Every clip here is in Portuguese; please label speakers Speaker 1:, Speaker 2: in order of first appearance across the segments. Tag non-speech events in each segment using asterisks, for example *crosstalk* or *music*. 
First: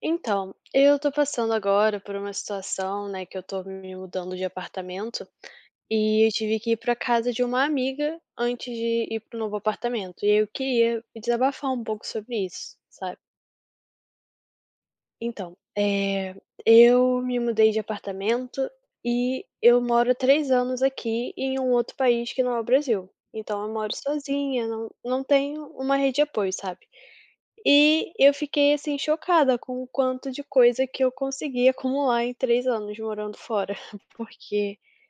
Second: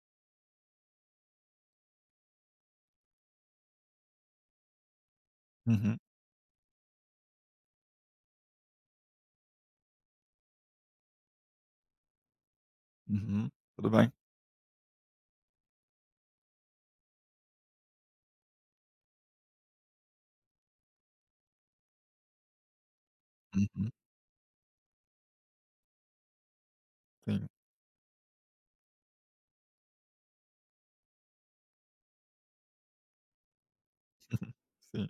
Speaker 1: Então, eu tô passando agora por uma situação, né, que eu tô me mudando de apartamento
Speaker 2: Uhum,
Speaker 1: e eu tive que ir pra casa de uma amiga antes de ir pro novo apartamento. E eu queria desabafar um pouco sobre isso, sabe?
Speaker 2: uhum. Tudo bem.
Speaker 1: Então, eu me mudei de apartamento e eu moro há 3 anos aqui em um outro país que não é o Brasil. Então, eu
Speaker 2: Uhum,
Speaker 1: moro sozinha, não tenho uma rede de apoio, sabe?
Speaker 2: sim.
Speaker 1: E eu fiquei, assim, chocada com o quanto de coisa que eu consegui acumular em 3 anos morando fora, *laughs*
Speaker 2: Uhum,
Speaker 1: porque
Speaker 2: sim.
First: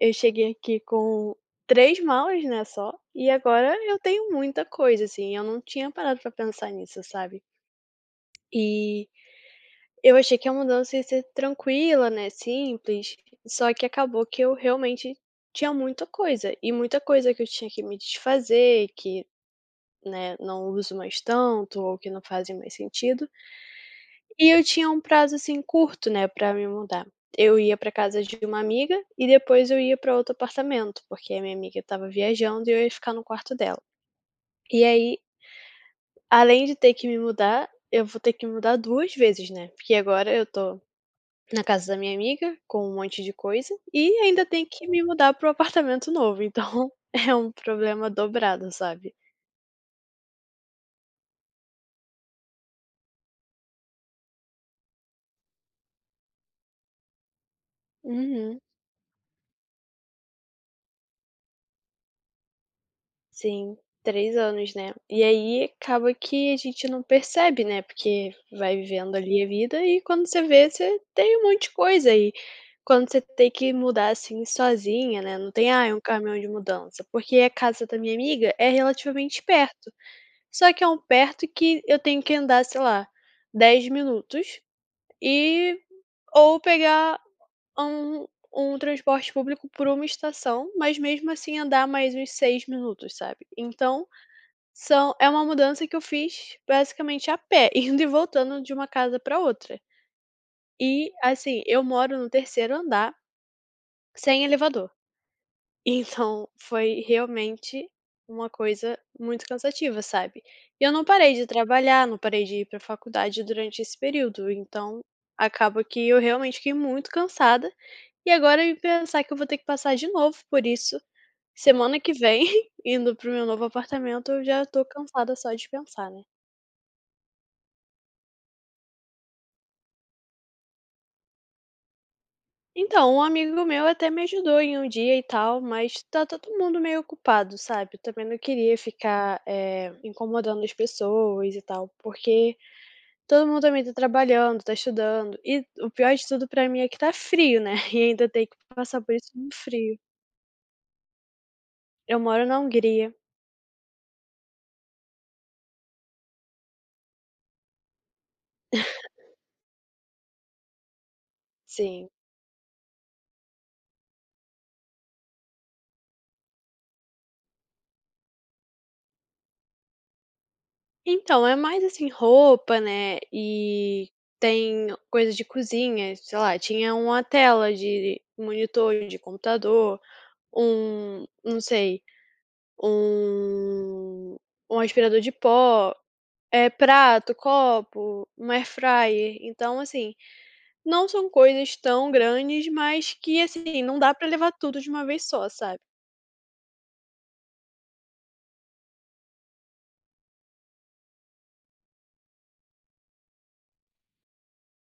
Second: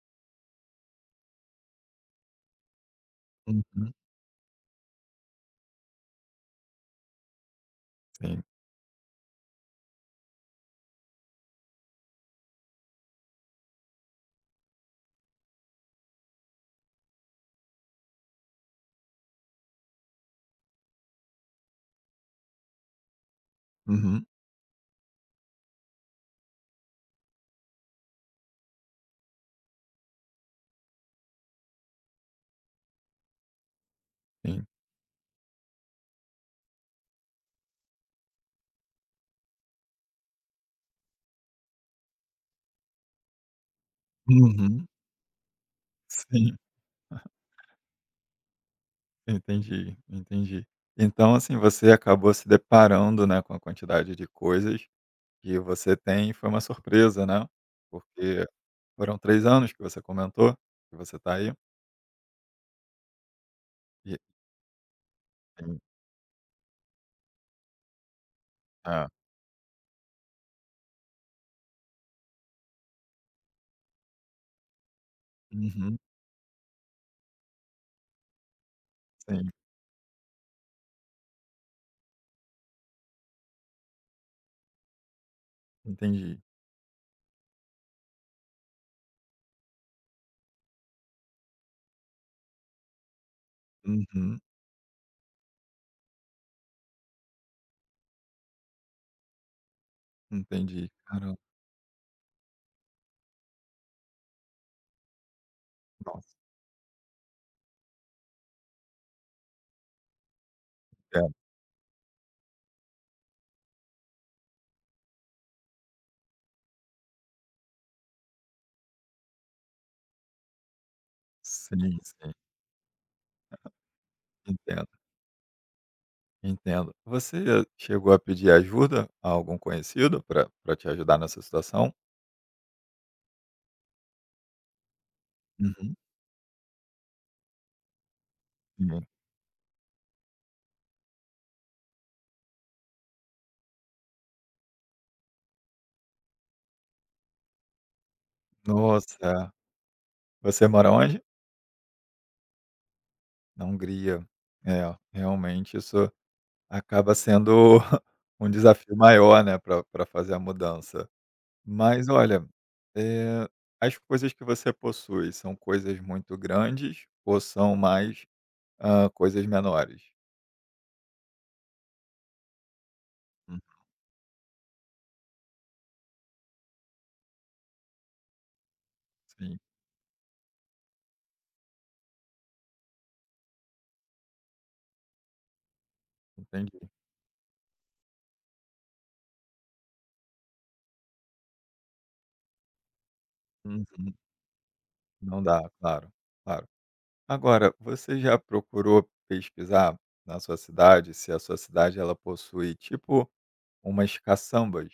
Speaker 1: eu cheguei aqui com 3 malas, né, só, e agora
Speaker 2: Uhum,
Speaker 1: eu tenho muita coisa, assim, eu não tinha parado pra pensar nisso, sabe.
Speaker 2: sim.
Speaker 1: E eu achei que a mudança ia ser tranquila, né, simples, só que acabou que eu realmente tinha muita coisa, e muita coisa que eu tinha que me desfazer, que, né, não uso mais tanto ou que não fazem mais sentido.
Speaker 2: Uhum,
Speaker 1: E eu tinha um prazo, assim, curto, né, pra me mudar. Eu ia pra casa de uma amiga e depois eu ia pra outro apartamento, porque a minha amiga estava viajando e eu ia ficar no quarto dela.
Speaker 2: sim.
Speaker 1: E aí, além de ter que me mudar, eu vou ter que me mudar 2 vezes, né, porque agora eu tô na casa da minha amiga com um monte de coisa e ainda tenho que
Speaker 2: Uhum,
Speaker 1: me mudar pro apartamento novo,
Speaker 2: sim.
Speaker 1: então *laughs*
Speaker 2: *laughs*
Speaker 1: é um problema dobrado, sabe.
Speaker 2: Entendi, entendi. Então, assim, você acabou se deparando, né, com a quantidade de coisas que você tem e foi uma surpresa, né, porque
Speaker 1: Uhum.
Speaker 2: foram 3 anos que você comentou que você está aí?
Speaker 1: Sim,
Speaker 2: E
Speaker 1: 3 anos, né. E aí
Speaker 2: tem
Speaker 1: acaba que a gente não percebe, né, porque vai
Speaker 2: ah,
Speaker 1: vivendo ali a vida e quando você vê, você tem um monte de coisa aí quando você tem que mudar, assim, sozinha, né, não tem: "ah, é um
Speaker 2: uhum,
Speaker 1: caminhão de mudança", porque a casa da minha amiga é relativamente
Speaker 2: sim,
Speaker 1: perto, só que é um perto que eu tenho que andar, sei lá, 10 minutos e
Speaker 2: entendi.
Speaker 1: ou pegar um transporte público por uma estação, mas mesmo assim andar mais uns 6 minutos, sabe. Então
Speaker 2: Uhum,
Speaker 1: são é uma mudança que eu fiz basicamente a pé, *laughs* indo e voltando de uma casa para outra.
Speaker 2: entendi.
Speaker 1: E,
Speaker 2: Caramba,
Speaker 1: assim, eu moro no terceiro andar, sem elevador. *laughs*
Speaker 2: nossa,
Speaker 1: Então foi realmente uma coisa muito cansativa, sabe. E eu não
Speaker 2: é,
Speaker 1: parei de trabalhar, não parei de ir pra faculdade durante esse período, então acaba que eu realmente fiquei muito cansada. E agora em pensar que eu vou ter que passar de novo por isso,
Speaker 2: sim,
Speaker 1: semana que
Speaker 2: sim,
Speaker 1: vem, *laughs* indo para meu novo apartamento, eu já tô
Speaker 2: entendo.
Speaker 1: cansada só de pensar, né.
Speaker 2: Entendo. Você chegou a pedir ajuda a algum conhecido para te ajudar nessa situação?
Speaker 1: Então, um amigo meu até me ajudou em um dia e tal,
Speaker 2: Uhum.
Speaker 1: mas tá todo mundo meio ocupado, sabe? Eu também não queria
Speaker 2: Hum.
Speaker 1: ficar, incomodando as pessoas e tal, porque todo mundo também tá trabalhando, tá estudando. E o pior de tudo pra mim é que tá frio, né? *laughs* E ainda tem que passar por isso no
Speaker 2: Nossa,
Speaker 1: frio.
Speaker 2: você mora onde?
Speaker 1: Eu moro na Hungria,
Speaker 2: Na Hungria. É, realmente isso acaba sendo *laughs* um desafio maior, né, para pra fazer a mudança. Mas
Speaker 1: sim.
Speaker 2: olha, eh, as coisas que você possui são coisas muito grandes ou são mais, coisas menores?
Speaker 1: Então, é mais assim, roupa, né?
Speaker 2: Hum.
Speaker 1: E tem coisa de cozinha, sei lá, tinha uma tela de monitor de
Speaker 2: Sim,
Speaker 1: computador, um, não sei um um aspirador de pó, é
Speaker 2: entendi.
Speaker 1: prato, copo, um air fryer. Então, assim, não são coisas tão grandes, mas que, assim, não dá
Speaker 2: Uhum.
Speaker 1: pra levar tudo de uma vez
Speaker 2: Não
Speaker 1: só,
Speaker 2: dá,
Speaker 1: sabe.
Speaker 2: claro, claro. Agora, você já procurou pesquisar na sua cidade se a sua cidade ela possui tipo umas caçambas?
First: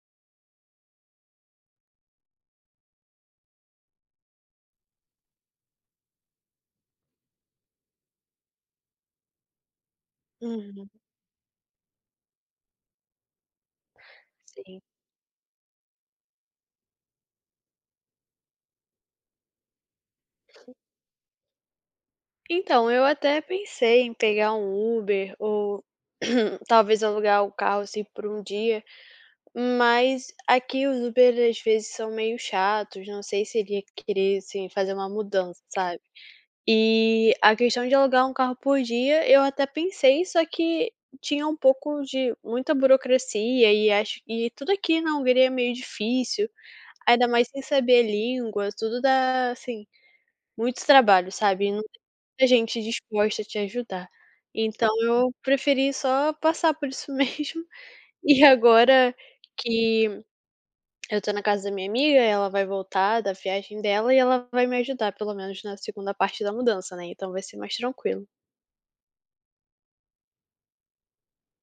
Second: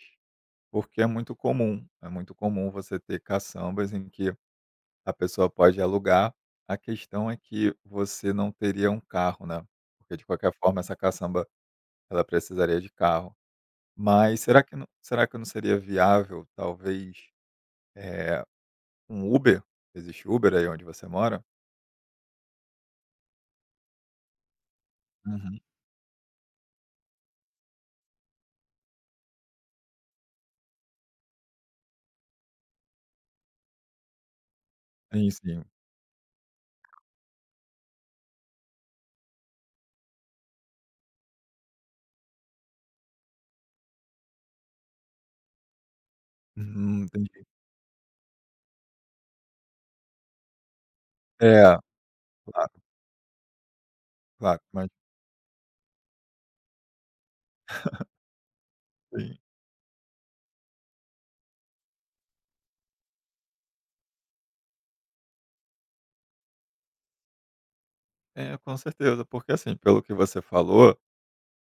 Speaker 2: Porque é muito comum você ter caçambas em que a pessoa pode alugar. A questão é que você não teria um carro, né? Porque de qualquer forma
Speaker 1: Uhum,
Speaker 2: essa caçamba ela precisaria de carro. Mas será que
Speaker 1: sim.
Speaker 2: não, será que não seria viável talvez eh, um Uber? Existe Uber aí onde você mora?
Speaker 1: Então, eu até pensei em pegar um Uber
Speaker 2: Uhum.
Speaker 1: ou *clears throat* talvez alugar o carro, assim, por um dia, mas aqui os Uber às vezes são meio chatos, não sei se iria querer, assim, fazer uma
Speaker 2: Sim,
Speaker 1: mudança,
Speaker 2: sim.
Speaker 1: sabe. E a questão de alugar um carro por dia, eu até pensei, só que tinha um pouco de muita burocracia e acho e tudo aqui na Hungria é meio difícil,
Speaker 2: Uhum,
Speaker 1: ainda
Speaker 2: entendi.
Speaker 1: mais sem saber línguas, tudo dá, assim, muito trabalho, sabe, e
Speaker 2: É.
Speaker 1: não tem muita
Speaker 2: Claro,
Speaker 1: gente disposta a te ajudar.
Speaker 2: claro,
Speaker 1: Então
Speaker 2: mas
Speaker 1: eu preferi só passar por isso *laughs* mesmo. E agora
Speaker 2: sim.
Speaker 1: que eu tô na casa da minha amiga, ela vai voltar da viagem dela e ela vai me ajudar, pelo menos na segunda parte da mudança, né, então vai ser mais tranquilo.
Speaker 2: É, com certeza, porque assim, pelo que você falou,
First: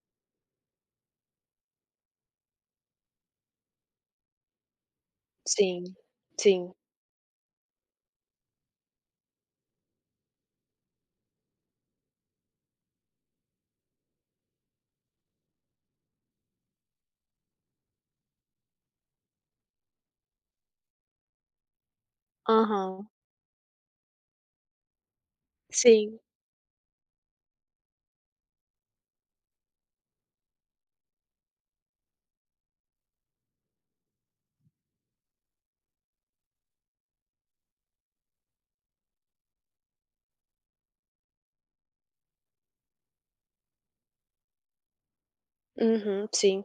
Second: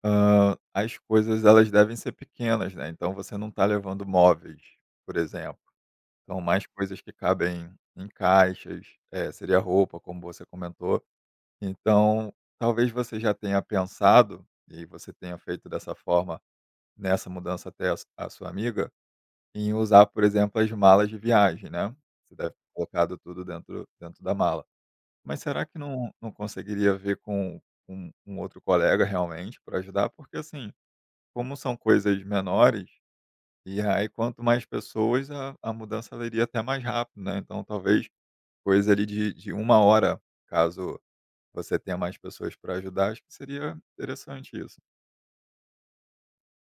Speaker 2: as coisas elas devem ser pequenas, né, então você não está levando móveis, por exemplo.
Speaker 1: Sim,
Speaker 2: Então mais
Speaker 1: sim.
Speaker 2: coisas que cabem em caixas, seria roupa, como você comentou. Então, talvez você já tenha pensado, e você tenha feito dessa forma, nessa mudança até a sua amiga, em usar, por exemplo, as malas de viagem, né, você deve ter
Speaker 1: Aham.
Speaker 2: colocado tudo dentro da mala. Mas será que não
Speaker 1: Sim.
Speaker 2: não conseguiria ver com um outro colega realmente para ajudar? Porque, assim, como são coisas menores, e aí quanto mais pessoas a mudança ela iria até mais rápido, né, então talvez coisa ali de uma hora, caso você tenha mais pessoas para ajudar, acho que seria interessante isso.
Speaker 1: Uhum, sim.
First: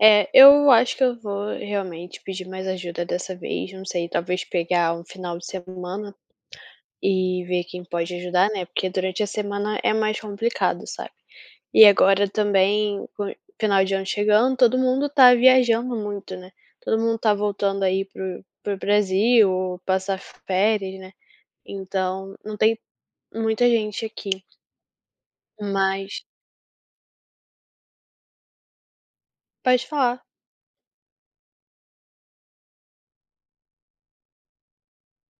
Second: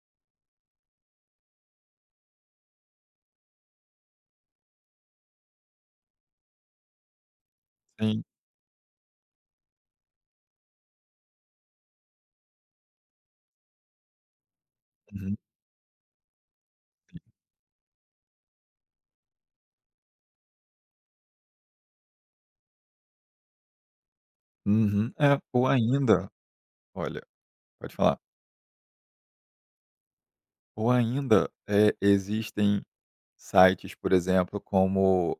Speaker 1: É, eu acho que eu vou realmente pedir mais ajuda dessa vez, não sei, talvez pegar um final de semana e ver quem pode
Speaker 2: Sim.
Speaker 1: ajudar, né, porque durante a semana é mais complicado, sabe. E agora também, com final de ano chegando, todo mundo tá
Speaker 2: Uhum.
Speaker 1: viajando muito, né, todo mundo tá voltando aí pro Brasil, passar férias, né, então não tem muita gente aqui,
Speaker 2: Uhum. É, ou
Speaker 1: mas
Speaker 2: ainda olha, pode falar.
Speaker 1: pode falar.
Speaker 2: Ou ainda, existem sites, por exemplo, como,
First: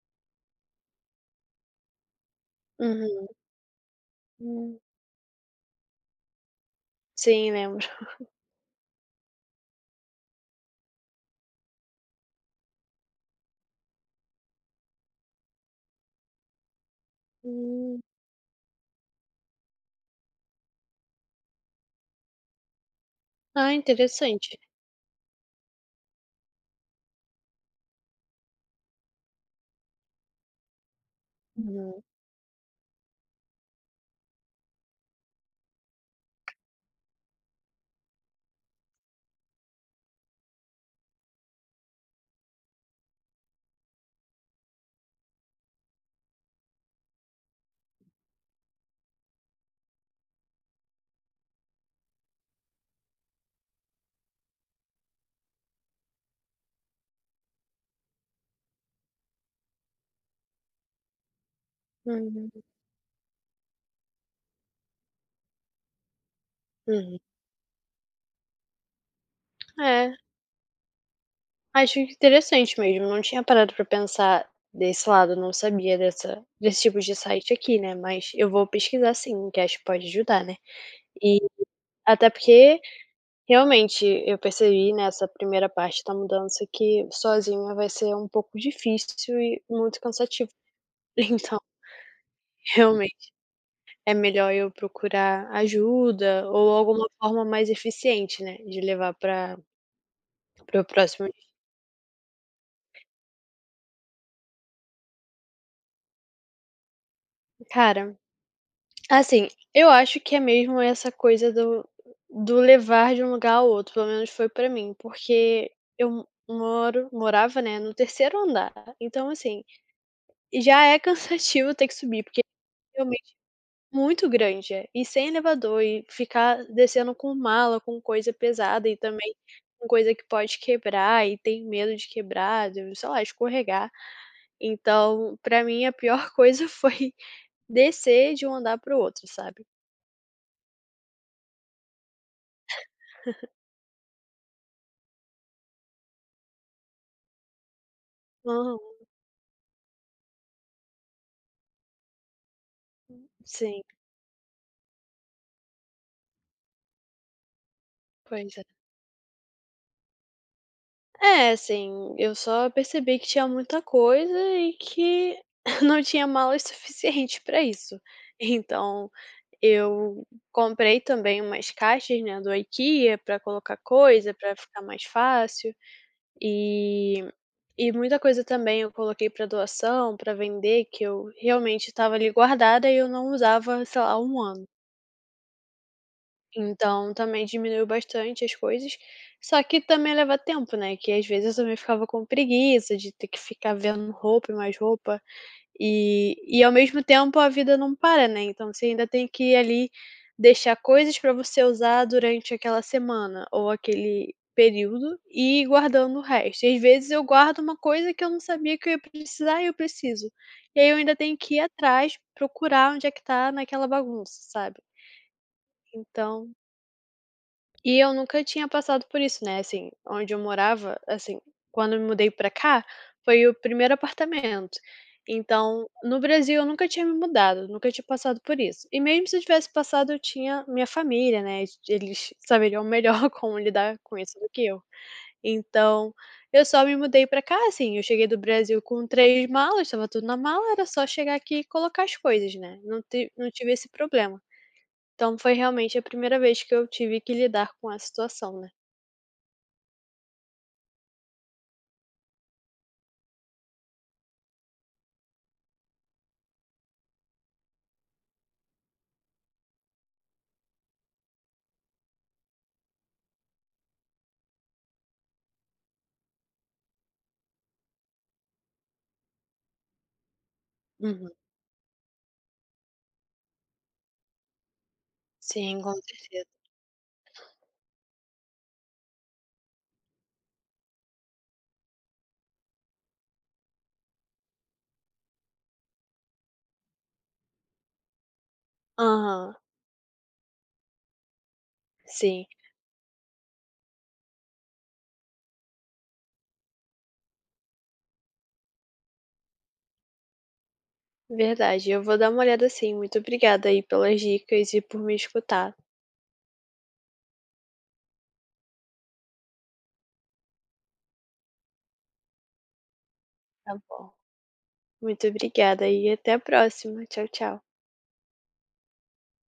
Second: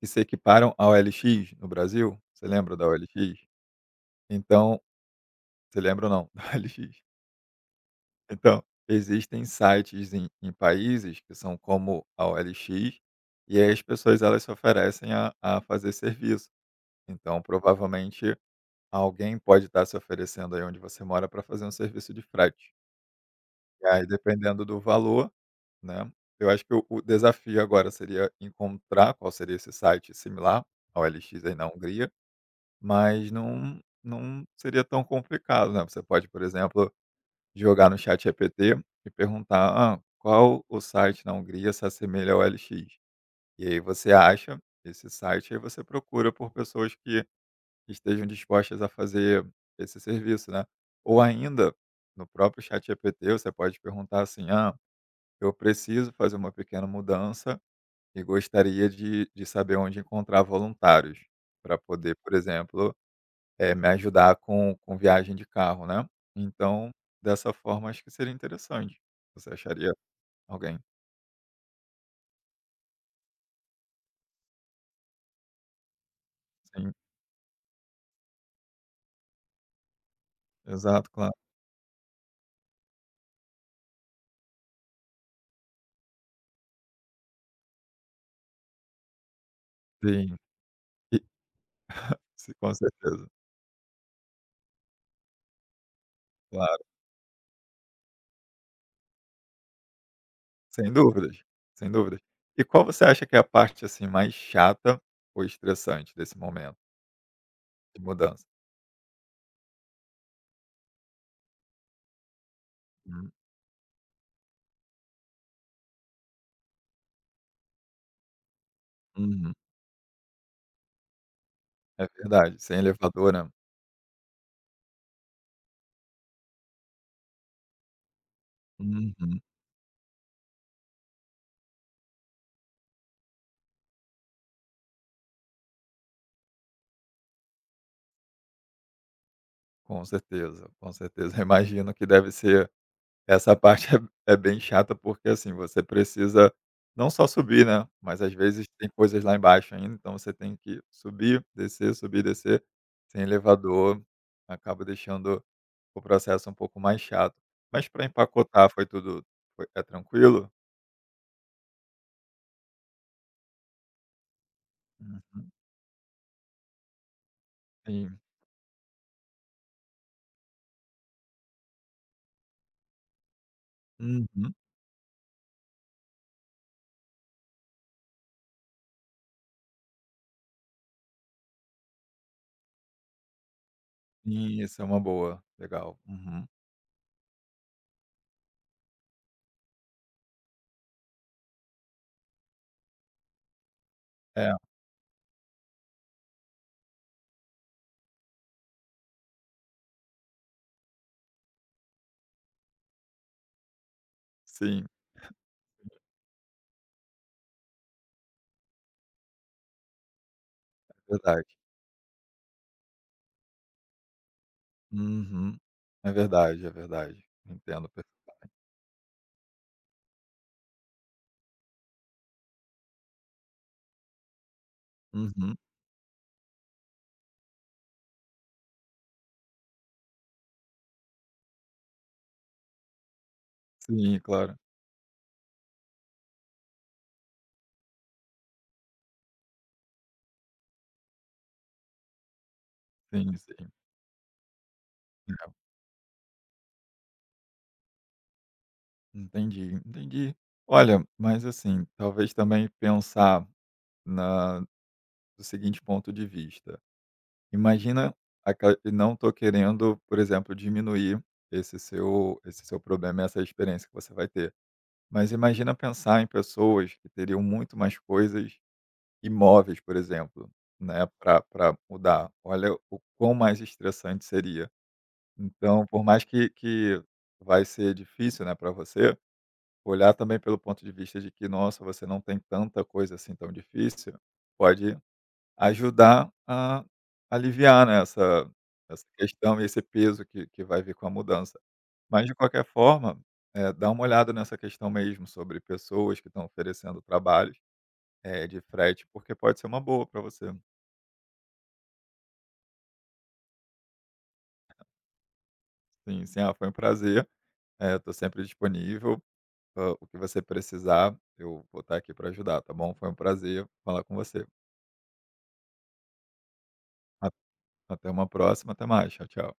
Speaker 2: que se equiparam à OLX no Brasil. Você lembra da
Speaker 1: Uhum.
Speaker 2: OLX?
Speaker 1: Hum,
Speaker 2: Então você lembra ou não *laughs* da OLX?
Speaker 1: sim, lembro.
Speaker 2: Então, existem sites em países que são como a OLX, e aí as pessoas elas se oferecem a fazer serviço. Então
Speaker 1: Hum.
Speaker 2: provavelmente alguém pode estar se oferecendo aí onde você mora para fazer um serviço de frete.
Speaker 1: Ah,
Speaker 2: E aí
Speaker 1: interessante.
Speaker 2: dependendo do valor, né, eu acho que o desafio agora seria encontrar qual seria esse site similar à OLX aí na
Speaker 1: Uhum.
Speaker 2: Hungria. Mas não seria tão complicado, né. Você pode, por exemplo, jogar no chat ChatGPT e perguntar: "Ah, qual o site na Hungria se assemelha ao OLX?" E aí você acha esse site, aí você procura por pessoas que estejam dispostas a fazer esse serviço, né. Ou ainda, no próprio chat ChatGPT, você pode perguntar assim: "Ah, eu preciso fazer uma pequena mudança e gostaria de saber onde encontrar voluntários", para poder, por
Speaker 1: Uhum,
Speaker 2: exemplo, me ajudar com viagem de carro, né. Então,
Speaker 1: uhum.
Speaker 2: dessa forma, acho que seria interessante. Você acharia
Speaker 1: É,
Speaker 2: alguém?
Speaker 1: acho interessante mesmo, não tinha parado pra pensar desse lado, não sabia dessa desse
Speaker 2: Sim,
Speaker 1: tipo de site aqui, né, mas eu vou pesquisar sim, que acho que pode ajudar, né.
Speaker 2: exato, claro.
Speaker 1: E até porque, realmente, eu percebi nessa primeira parte da mudança que sozinha vai ser um pouco difícil e muito
Speaker 2: Sim,
Speaker 1: cansativo. *laughs*
Speaker 2: e
Speaker 1: Então,
Speaker 2: sim, com certeza.
Speaker 1: realmente é melhor eu procurar ajuda ou
Speaker 2: Claro,
Speaker 1: alguma forma mais eficiente, né, de levar pra para o
Speaker 2: sem
Speaker 1: próximo.
Speaker 2: dúvidas, sem dúvidas. E qual você acha que é a parte, assim, mais chata ou estressante desse momento de
Speaker 1: Cara,
Speaker 2: mudança?
Speaker 1: assim, eu acho que é mesmo essa coisa do levar de um
Speaker 2: Hum,
Speaker 1: lugar ao outro, pelo menos foi pra mim, porque eu moro morava, né, no terceiro andar, então
Speaker 2: uhum.
Speaker 1: assim, já é *laughs* cansativo ter que
Speaker 2: É
Speaker 1: subir, porque.
Speaker 2: verdade, sem elevador, né.
Speaker 1: Muito grande, é. E sem elevador, e ficar descendo com mala, com coisa pesada e também
Speaker 2: Uhum.
Speaker 1: com coisa que pode quebrar e tem medo de quebrar, de, sei lá, escorregar. Então, pra mim, a pior *laughs* coisa foi descer de um andar para o outro, sabe.
Speaker 2: Com certeza, com certeza. *laughs* Imagino que deve ser. Essa parte é bem chata, porque, assim, você precisa não só subir, né, mas às vezes
Speaker 1: Aham.
Speaker 2: tem coisas lá embaixo ainda, então você tem que subir, descer, subir, descer. Sem
Speaker 1: Sim,
Speaker 2: elevador, acaba deixando o processo um pouco mais chato. Mas para
Speaker 1: pois é.
Speaker 2: empacotar foi é tranquilo?
Speaker 1: É, assim, eu só percebi que tinha muita coisa e que
Speaker 2: Uhum,
Speaker 1: *laughs* não tinha mala *laughs* suficiente pra isso.
Speaker 2: sim.
Speaker 1: Então eu comprei também umas caixas, né, do IKEA para colocar coisa,
Speaker 2: Uhum.
Speaker 1: para ficar mais fácil, e muita coisa também eu coloquei para doação, para vender, que eu realmente estava ali guardada e eu não usava, sei lá, há um
Speaker 2: Sim,
Speaker 1: ano.
Speaker 2: isso, é uma boa. Legal. Uhum.
Speaker 1: Então também diminuiu bastante as coisas, só que também leva tempo, né, que às vezes eu também ficava com preguiça de ter que ficar vendo roupa
Speaker 2: É,
Speaker 1: e mais roupa. E ao mesmo tempo a vida não para, né, então você ainda tem que ir ali deixar coisas para você usar durante aquela semana ou aquele
Speaker 2: sim,
Speaker 1: período e ir guardando o resto. E às vezes eu guardo uma coisa que eu não sabia que eu ia precisar e eu preciso. E aí
Speaker 2: é
Speaker 1: eu ainda tenho
Speaker 2: verdade.
Speaker 1: que ir atrás, procurar onde é que tá naquela bagunça, sabe.
Speaker 2: Uhum. É
Speaker 1: Então
Speaker 2: verdade, é verdade. Entendo per
Speaker 1: eu nunca tinha passado por isso, né, assim, onde eu morava, assim, quando eu me mudei pra cá, foi o primeiro apartamento.
Speaker 2: Uhum.
Speaker 1: Então, no Brasil eu nunca tinha me mudado, nunca tinha passado por isso. E mesmo se eu tivesse passado, eu tinha minha família, né, eles saberiam melhor *laughs* como lidar com
Speaker 2: Sim,
Speaker 1: isso do
Speaker 2: claro.
Speaker 1: que eu. Então, eu só me mudei pra cá, assim, eu cheguei do Brasil com 3 malas, estava tudo na mala, era só chegar aqui e colocar as coisas, né,
Speaker 2: Sim,
Speaker 1: não
Speaker 2: sim.
Speaker 1: tive esse problema. Então foi
Speaker 2: É.
Speaker 1: realmente a primeira vez que eu tive que lidar com a situação, né.
Speaker 2: Entendi, entendi. Olha, mas assim, talvez também pensar na do seguinte ponto de vista. Imagina, e não estou querendo, por exemplo, diminuir esse seu problema, e essa experiência que você vai ter. Mas imagina pensar em pessoas que teriam muito mais coisas imóveis, por exemplo, né,
Speaker 1: Uhum.
Speaker 2: para mudar. Olha o quão mais estressante seria.
Speaker 1: Sim,
Speaker 2: Então,
Speaker 1: com
Speaker 2: por mais
Speaker 1: certeza.
Speaker 2: que vai ser difícil, né, para você, olhar também pelo ponto de vista de que, nossa, você não tem tanta coisa assim tão difícil, pode ajudar a aliviar, né, essa
Speaker 1: Aham,
Speaker 2: questão e esse peso que vai vir com a mudança. Mas de
Speaker 1: sim,
Speaker 2: qualquer forma, dá uma olhada nessa questão mesmo sobre pessoas que estão oferecendo trabalhos, de frete, porque pode ser uma boa para você.
Speaker 1: verdade. Eu vou dar uma olhada sim. Muito obrigada aí pelas dicas e por me escutar.
Speaker 2: Sim, sim: "Ah, foi um prazer, estou sempre disponível, o que você precisar, eu vou estar aqui para ajudar, tá bom? Foi um prazer
Speaker 1: Tá
Speaker 2: falar
Speaker 1: bom.
Speaker 2: com você".
Speaker 1: Muito obrigada e até a próxima. Tchau, tchau.
Speaker 2: Até uma próxima, até mais. Tchau, tchau.